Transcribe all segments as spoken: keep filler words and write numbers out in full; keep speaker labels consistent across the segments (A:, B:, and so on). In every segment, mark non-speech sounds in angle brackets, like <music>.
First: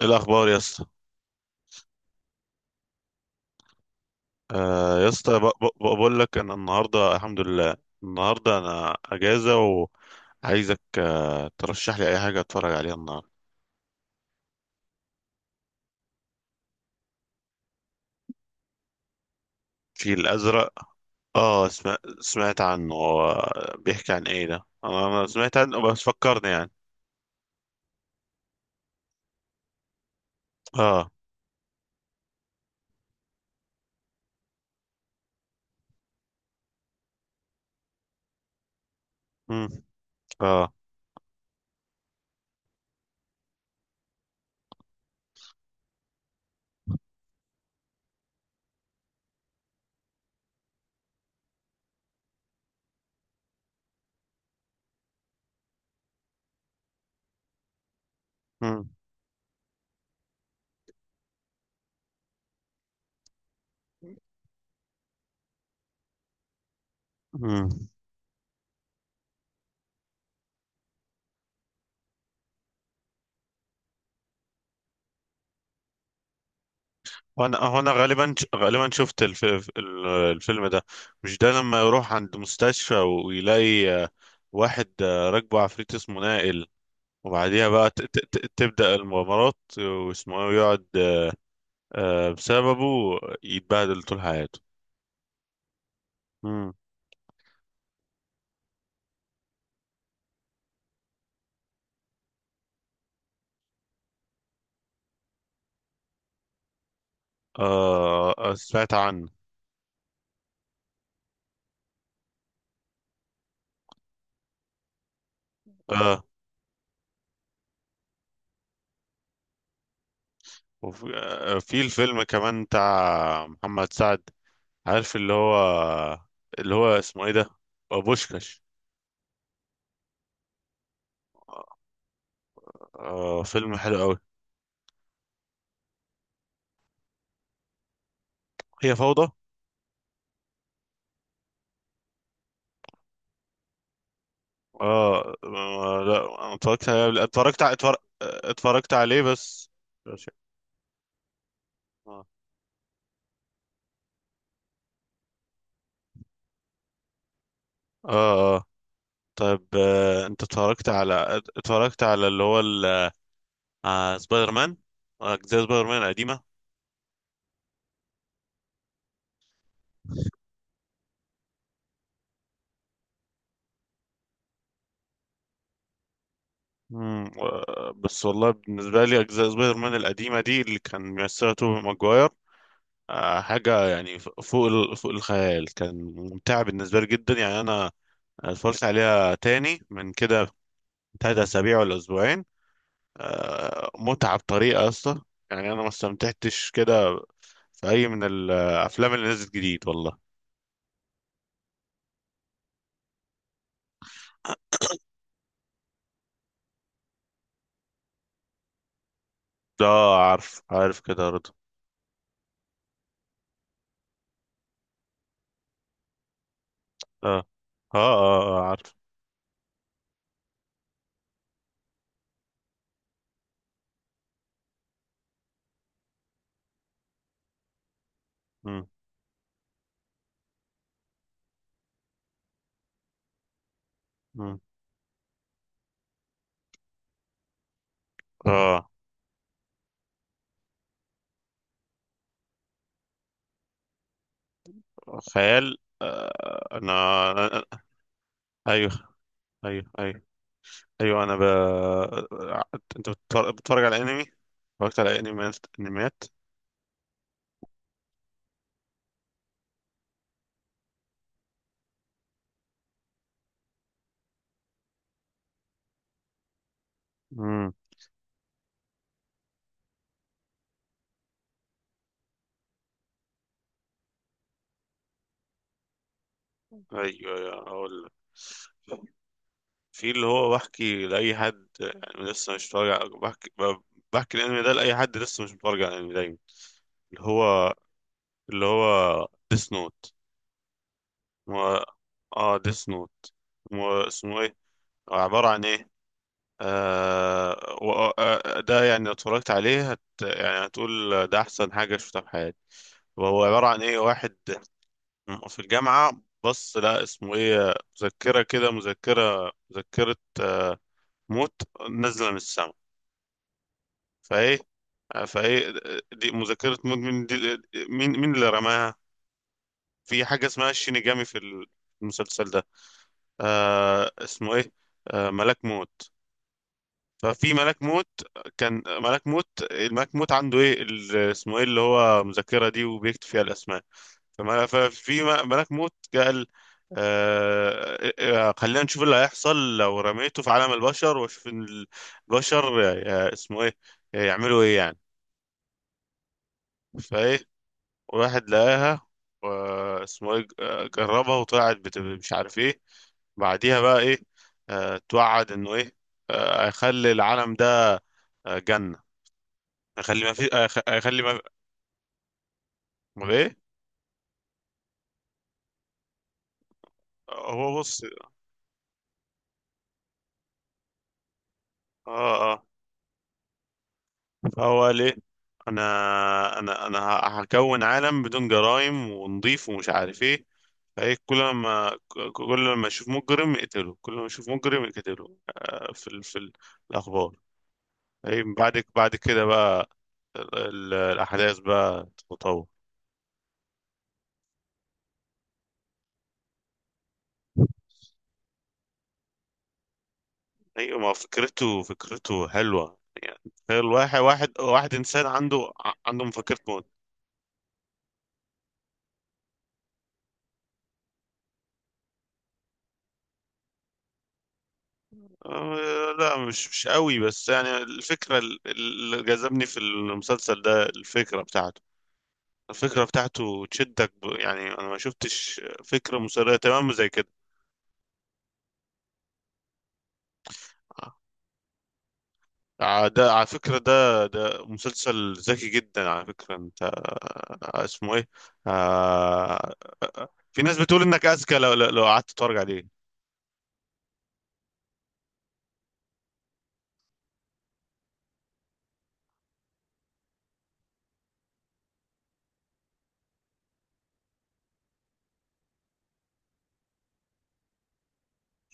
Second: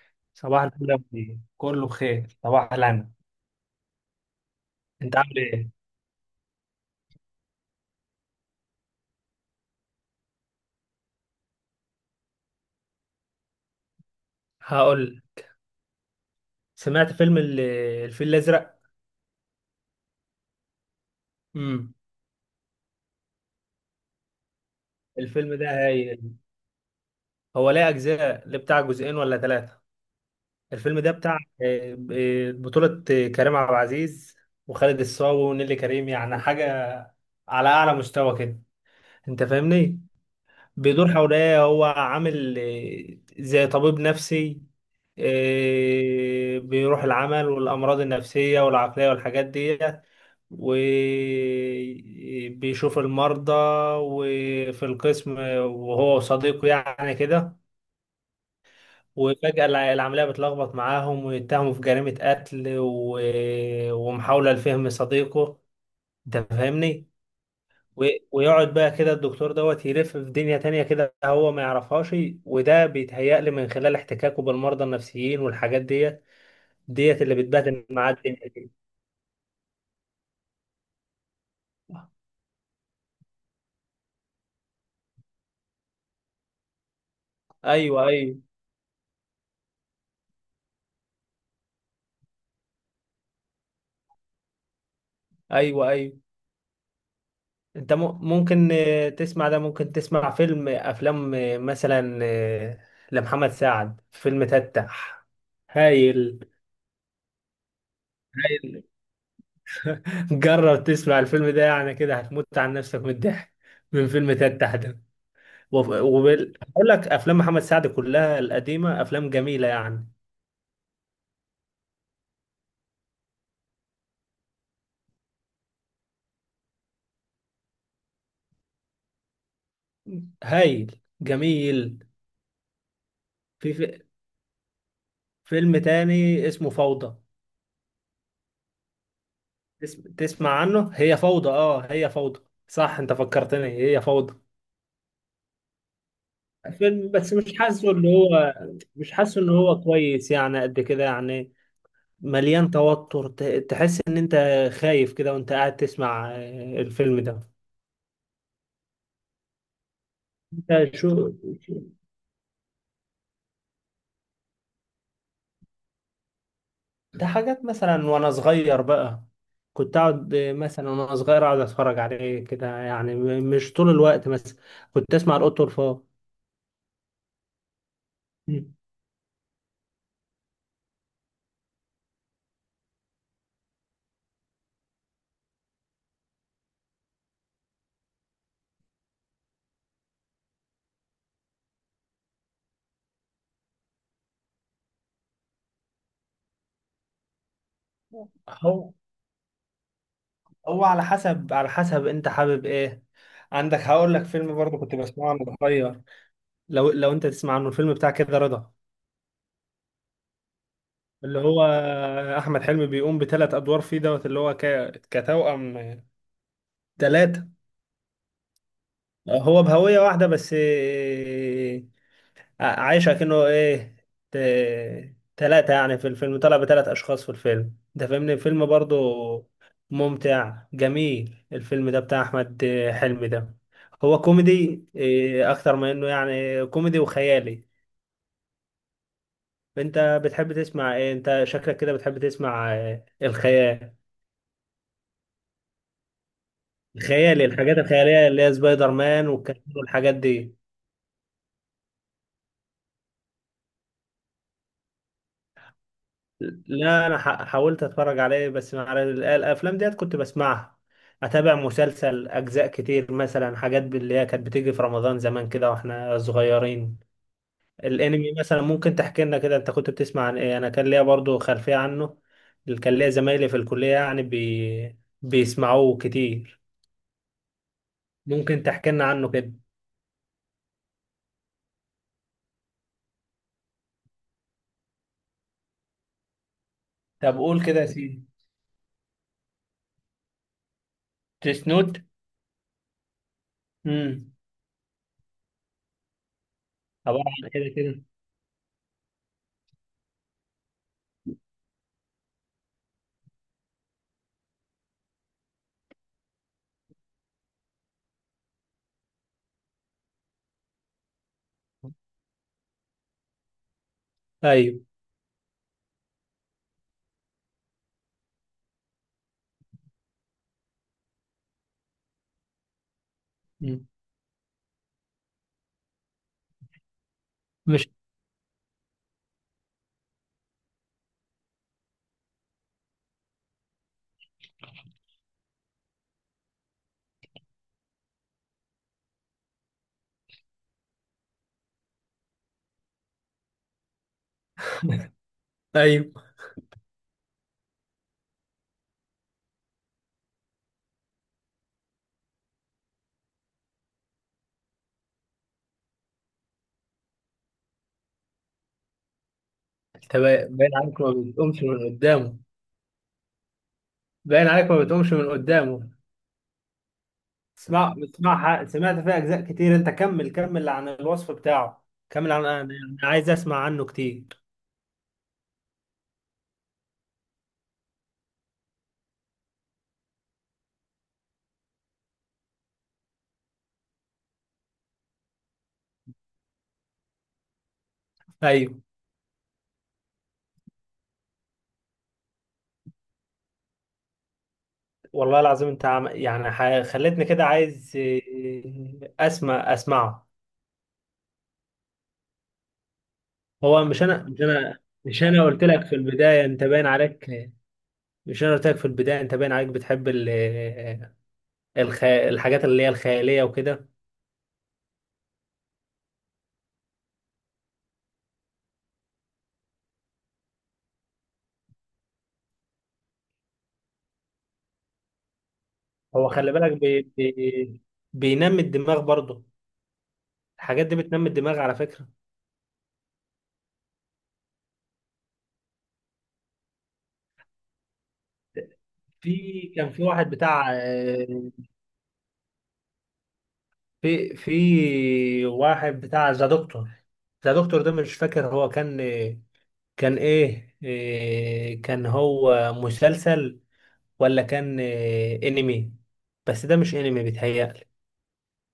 A: إيه الاخبار يا
B: صباح
A: اسطى؟
B: الفل يا مدير، كله بخير، صباح الهنا.
A: آه يا
B: انت عامل
A: اسطى ب- ب-
B: ايه؟
A: بقول لك ان النهارده الحمد لله. النهارده انا اجازه، وعايزك آه ترشح لي اي حاجه اتفرج عليها النهارده.
B: هقول. سمعت فيلم ال- الفيل الازرق.
A: الفيل الازرق، اه
B: امم.
A: سمعت, سمعت عنه. هو بيحكي عن ايه ده؟ انا انا
B: الفيلم
A: سمعت
B: ده
A: عنه بس
B: هايل.
A: فكرني يعني.
B: هو ليه اجزاء؟ ليه بتاع جزئين ولا ثلاثه؟ الفيلم
A: اه.
B: ده بتاع آه، آه، بطوله آه، كريم عبد العزيز وخالد الصاوي ونيلي كريم، يعني حاجه على اعلى مستوى كده. انت
A: مم.
B: فاهمني؟
A: اه.
B: بيدور حواليا، هو عامل آه، زي طبيب نفسي، آه، بيروح العمل والأمراض النفسية والعقلية والحاجات دي، وبيشوف المرضى وفي القسم، وهو وصديقه يعني كده.
A: مم.
B: وفجأة الع- العملية بتلخبط معاهم ويتهموا في جريمة قتل و... ومحاولة لفهم صديقه. انت فاهمني؟
A: مم.
B: و- ويقعد بقى كده الدكتور دوت يلف في دنيا تانية كده، هو ما يعرفهاش. وده بيتهيألي من خلال احتكاكه بالمرضى النفسيين والحاجات ديت، ديت اللي
A: وانا
B: بتبهدل
A: وانا
B: معاه
A: غالبا
B: الدنيا دي.
A: غالبا شفت الف... ال- الفيلم ده. مش ده لما يروح عند مستشفى ويلاقي آه، واحد آه، راكبه عفريت اسمه نائل، وبعديها بقى ت-
B: ايوه،
A: ت-
B: ايوه،
A: ت- تبدأ المغامرات واسمه ايه ويقعد آه، بسببه يتبهدل طول حياته.
B: ايوه، ايوه.
A: مم.
B: انت م- ممكن آه، تسمع ده، ممكن تسمع فيلم افلام آه، مثلا آه، لمحمد سعد فيلم تتح. هايل.
A: آه آه،
B: هايل.
A: سمعت عنه.
B: <laughs> جرب تسمع الفيلم ده، يعني كده هتموت عن نفسك من الضحك من فيلم تتح ده.
A: آه.
B: وبقول لك افلام محمد سعد كلها القديمه افلام جميله يعني.
A: وفي آه، في الفيلم كمان بتاع محمد سعد، عارف اللي هو، اللي هو اسمه ايه ده، آه، بوشكاش.
B: هايل جميل.
A: آه،
B: في
A: فيلم حلو
B: في
A: قوي.
B: فيلم تاني اسمه فوضى.
A: هي فوضى.
B: تس- تسمع عنه؟ هي فوضى، اه، هي فوضى. صح، انت فكرتني، هي فوضى.
A: آه, آه، لا أنا اتفرجت عليه
B: فيلم
A: قبل-
B: بس مش
A: اتفرجت ع-
B: حاسه
A: اتفر-
B: اللي هو،
A: اتفرجت
B: مش
A: عليه
B: حاسه ان
A: بس.
B: هو كويس يعني قد كده يعني.
A: آه.
B: مليان توتر، ت- تحس ان انت خايف كده وانت قاعد تسمع آه، الفيلم ده.
A: آه. طيب، آه، انت اتفرجت
B: انت شو؟
A: على اتفرجت على اللي هو ال- آه، سبايدر مان، اجزاء سبايدر مان القديمه.
B: ده حاجات مثلا وانا صغير بقى، كنت اقعد مثلا وانا صغير اقعد اتفرج عليه كده يعني، م- مش طول الوقت مثلا. كنت اسمع القط والفار.
A: مم. و- بس والله
B: مم.
A: بالنسبه لي اجزاء سبايدر مان القديمه دي اللي كان بيمثلها توبي ماجواير آه، حاجه يعني ف- فوق ال- فوق الخيال. كان ممتع بالنسبه لي جدا، يعني انا اتفرجت عليها تاني من كده تلات اسابيع ولا اسبوعين. آه، متعه بطريقه يا اسطى. يعني انا ما استمتعتش كده في اي من
B: هو
A: الافلام اللي نزلت جديد والله.
B: هو على حسب على حسب انت حابب ايه. عندك هقول لك فيلم برضه كنت بسمعه وانا صغير. لو لو انت تسمع عنه الفيلم بتاع كده رضا.
A: ده عارف، عارف كده
B: اللي
A: رضا.
B: هو احمد حلمي، بيقوم بثلاث ادوار فيه دوت، اللي هو ك... كتوأم.
A: اه.
B: ثلاثة.
A: اه اه, آه عارف.
B: هو بهوية واحدة بس، ع- عايشة كأنه ايه، ت... تلاتة يعني. في الفيلم طلع بتلات أشخاص، في الفيلم ده فاهمني؟ الفيلم
A: مم.
B: برضو ممتع جميل. الفيلم ده بتاع أحمد حلمي ده، هو
A: مم.
B: كوميدي إيه أكتر ما إنه يعني كوميدي وخيالي.
A: اه.
B: أنت بتحب تسمع إيه؟ أنت شكلك كده بتحب تسمع إيه؟ الخيال،
A: خيال، آه. انا
B: الخيالي،
A: أنا- أنا-
B: الحاجات الخيالية اللي هي سبايدر
A: ايوه.
B: مان والكلام
A: ايوه.
B: والحاجات
A: ايوه
B: دي.
A: ايوه انا ب... انت بتتفرج بتتفرج على انمي؟ اتفرجت على انميات، انميات.
B: لا، انا ح- حاولت اتفرج عليه، بس مع ال- الافلام ديت كنت بسمعها. اتابع مسلسل اجزاء كتير، مثلا حاجات اللي هي كانت بتيجي في رمضان زمان كده واحنا صغيرين.
A: امم.
B: الانمي مثلا ممكن تحكي لنا كده، انت كنت بتسمع عن ايه؟ انا كان ليا برضو خلفية عنه، كان ليا زمايلي في الكلية يعني بي... بيسمعوه كتير.
A: ايوه ايوه اقول لك.
B: ممكن تحكي لنا عنه كده.
A: في اللي هو بحكي لاي حد يعني لسه مش متفرج على- بحكي ب- بحكي الانمي ده لاي حد لسه مش متفرج على الانمي دايما، اللي
B: طب قول
A: هو
B: كده يا سيدي.
A: اللي هو ديس نوت.
B: ديس
A: و...
B: نوت.
A: اه، ديس نوت.
B: امم.
A: اسمه ايه؟ عبارة عن ايه؟
B: عبارة عن كده
A: آه. و-
B: كده.
A: آه، آه، ده يعني لو اتفرجت عليه هت يعني هتقول ده أحسن حاجة شفتها في حياتي. وهو عبارة عن إيه؟ واحد في الجامعة، بص، لا، اسمه إيه، مذكرة كده، مذكرة مذكرة آه موت نازلة من السماء. فإيه،
B: ايوه.
A: آه، فإيه، دي مذكرة موت مين دي؟ مين مين اللي رماها؟ في حاجة اسمها الشينيجامي في المسلسل ده،
B: مم.
A: آه اسمه إيه، آه، ملاك موت. ففي ملك
B: مش.
A: موت، كان ملك موت، الملك موت عنده ايه ال- اسمه ايه اللي هو مذكرة دي، وبيكتب فيها الاسماء. فما- ففي م- ملك موت قال آه آه، خلينا نشوف اللي هيحصل لو رميته في عالم البشر واشوف إن البشر آه، اسمه ايه آه، يعملوا ايه يعني.
B: ايوه.
A: فايه، واحد لقاها، واسمه ايه آه، جربها وطلعت بت- مش عارف ايه. بعديها بقى ايه، آه، توعد انه ايه، آه، هيخلي العالم ده آه، جنة.
B: انت
A: اخلي ما في
B: باين باين
A: أخ-
B: عليك ما
A: اخلي ما،
B: بتقومش من قدامه.
A: امال ايه.
B: باين عليك ما بتقومش من قدامه.
A: هو
B: اسمع
A: بص.
B: اسمعها، سمعت فيها اجزاء كتير، انت كمل كمل عن الوصف بتاعه. كمل
A: اه.
B: عن، انا
A: اه.
B: أنا عايز اسمع عنه كتير.
A: فهو ليه، انا انا انا ه- هكون عالم بدون جرائم ونضيف ومش عارف ايه. فايه كل ما ك- كل ما اشوف مجرم اقتله، كل ما اشوف مجرم اقتله آه، في ال- في ال- الاخبار. اي
B: ايوه.
A: بعد بعد كده بقى ال- ال- الاحداث بقى تتطور.
B: والله العظيم، انت عم... يعني ح... خلتني كده عايز إيه، اسمع اسمعه.
A: ايوه، ما فكرته، فكرته حلوه يعني. تخيل
B: هو مش
A: واحد
B: انا، مش
A: واحد
B: انا.
A: واحد
B: مش
A: انسان
B: انا قلت
A: عنده
B: لك
A: ع-
B: في
A: عنده
B: البدايه
A: مفكرة
B: انت
A: موت.
B: باين عليك. مش انا قلت لك في البدايه انت باين عليك بتحب ال... الخ... الحاجات اللي هي الخياليه وكده.
A: آه، لا مش مش قوي، بس يعني الفكرة ال- اللي جذبني في المسلسل ده الفكرة بتاعته. الفكرة بتاعته تشدك ب... يعني أنا ما شفتش فكرة
B: هو خلي
A: مسلية
B: بالك،
A: تمام زي
B: بي...
A: كده.
B: بي... بينمي الدماغ برضه، الحاجات دي بتنمي الدماغ على فكرة.
A: آه، ده على فكرة، ده ده مسلسل ذكي جدا على فكرة. أنت آه، اسمه إيه؟ آه.
B: في كان في
A: آه، آه،
B: واحد
A: في
B: بتاع
A: ناس بتقول إنك
B: آه،
A: أذكى لو لو لو قعدت تتفرج عليه.
B: في في واحد بتاع ذا دكتور. ذا دكتور ده مش فاكر هو كان، كان ايه، آه، كان هو مسلسل ولا كان آه، انمي؟ بس ده مش انمي بيتهيألي.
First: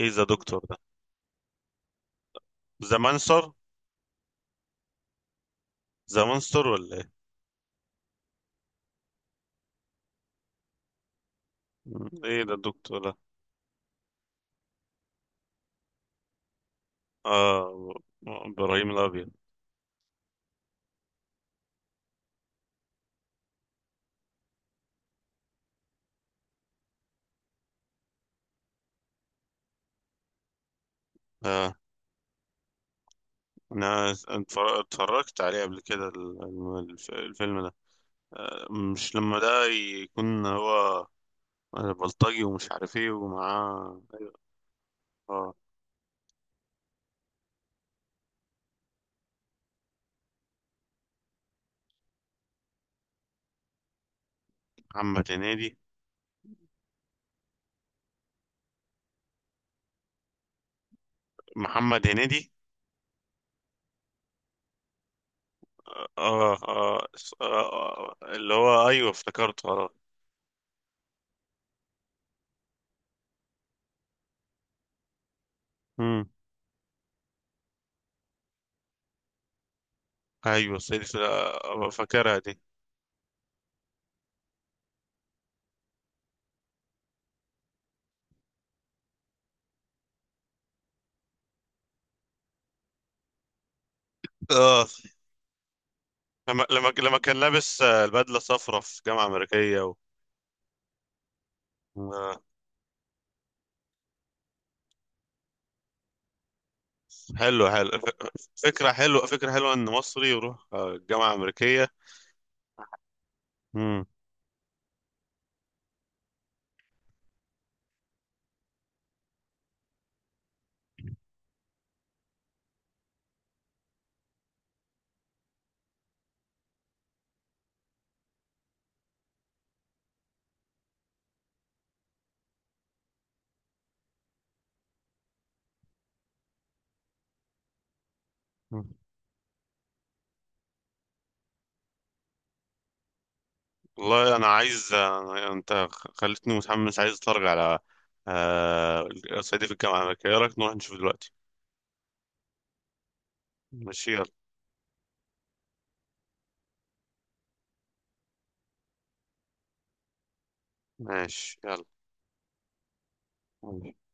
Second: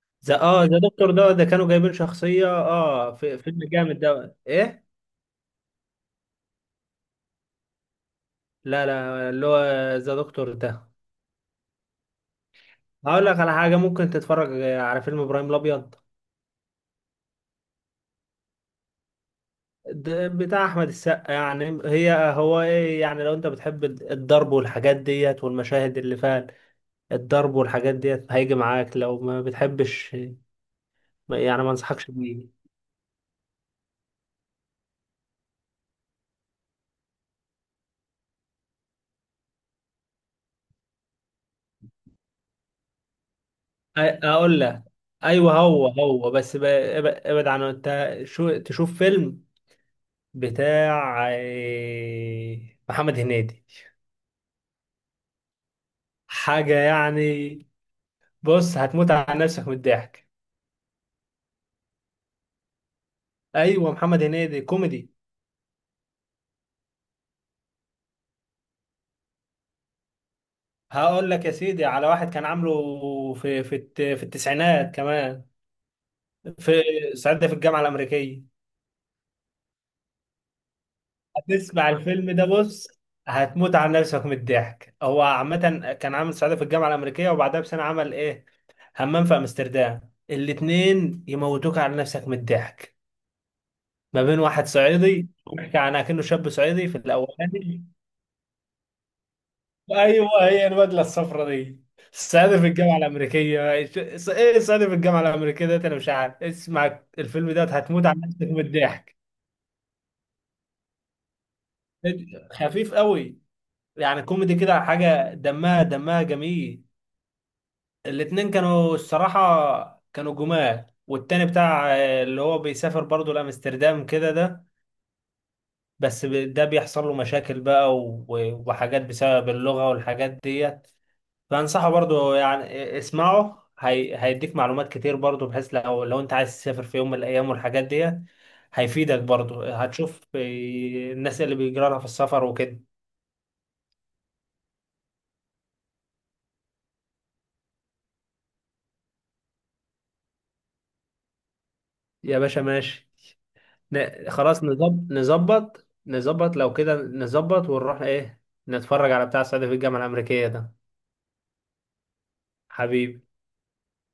A: إيه ذا
B: ذا
A: دكتور
B: اه
A: ده؟
B: ذا دكتور ده ده كانوا جايبين شخصية
A: ذا
B: اه في
A: مانستر؟
B: فيلم جامد، ده ايه؟
A: ذا مانستر ولا إيه؟
B: لا لا، اللي هو ذا دكتور ده.
A: إيه ده الدكتور ده؟
B: هقول لك على حاجة، ممكن تتفرج على فيلم إبراهيم الأبيض.
A: آه. إبراهيم الأبيض.
B: ده بتاع أحمد السقا، يعني هي هو إيه يعني، لو أنت بتحب الضرب والحاجات ديت والمشاهد اللي فيها الضرب والحاجات ديت هيجي معاك، لو ما بتحبش ما- يعني ما
A: آه،
B: أنصحكش بيه.
A: انا اتفر- اتفرجت عليه قبل كده ال- الف- الفيلم ده. آه، مش لما ده يكون هو بلطجي ومش عارف ايه
B: أ-
A: ومعاه أيوة.
B: أقول لك. أيوه
A: اه.
B: هو هو بس ب- اب- ابعد عنه. أنت شو تشوف فيلم بتاع إيه، محمد هنيدي،
A: محمد هنيدي.
B: حاجة يعني. بص هتموت على نفسك من الضحك.
A: محمد هنيدي.
B: أيوه محمد هنيدي كوميدي.
A: اه اه, آه, آه اللي هو ايوه، افتكرته اه.
B: هقول لك يا سيدي على واحد كان عامله في في الت- في التسعينات كمان.
A: مم.
B: في صعيدي في الجامعه الامريكيه.
A: ايوه سيدي، في،
B: هتسمع
A: آه،
B: الفيلم
A: فاكرها
B: ده،
A: دي.
B: بص هتموت على نفسك من الضحك. هو عامه كان عامل صعيدي في الجامعه الامريكيه، وبعدها بسنه عمل ايه، همام في امستردام. الاتنين يموتوك على نفسك من الضحك، ما بين واحد
A: اه،
B: صعيدي بيحكي عن كأنه شاب
A: لما
B: صعيدي
A: لما
B: في
A: لما كان لابس
B: الاولاني.
A: آه، البدله صفرا في جامعه امريكيه و...
B: ايوه هي البدله الصفراء دي.
A: آه.
B: السعاده في الجامعه الامريكيه ايه، السعاده في الجامعه الامريكيه ده انا مش عارف، اسمع الفيلم ده
A: حلو حلو.
B: هتموت على نفسك من
A: ف- فكره
B: الضحك.
A: حلوه، فكره حلوه ان مصري يروح آه، جامعه امريكيه.
B: خفيف قوي،
A: مم.
B: يعني كوميدي كده حاجه، دمها دمها جميل. الاتنين كانوا الصراحه كانوا جمال، والتاني بتاع آه، اللي هو بيسافر برضه لامستردام كده ده، بس ب- ده بيحصل له مشاكل بقى و- وحاجات بسبب اللغه والحاجات ديت. فانصحه برضو يعني، اسمعه، هي... هيديك معلومات كتير برضو، بحيث لو لو انت عايز تسافر في يوم من الايام والحاجات دي
A: مم.
B: هيفيدك برضو. هتشوف إيه الناس اللي بيجرى لها في السفر وكده.
A: والله انا عايز، أنا... انت خلتني متحمس عايز اتفرج على آه، صعيدي في الجامعه الامريكيه. ايه رايك نروح نشوف دلوقتي؟
B: يا باشا ماشي.
A: ماشي يلا.
B: ن... خلاص نظب... نظبط، نظبط لو كده نظبط ونروح ايه، نتفرج على بتاع السعودية في الجامعة الأمريكية ده.
A: ماشي
B: حبيبي.
A: يلا.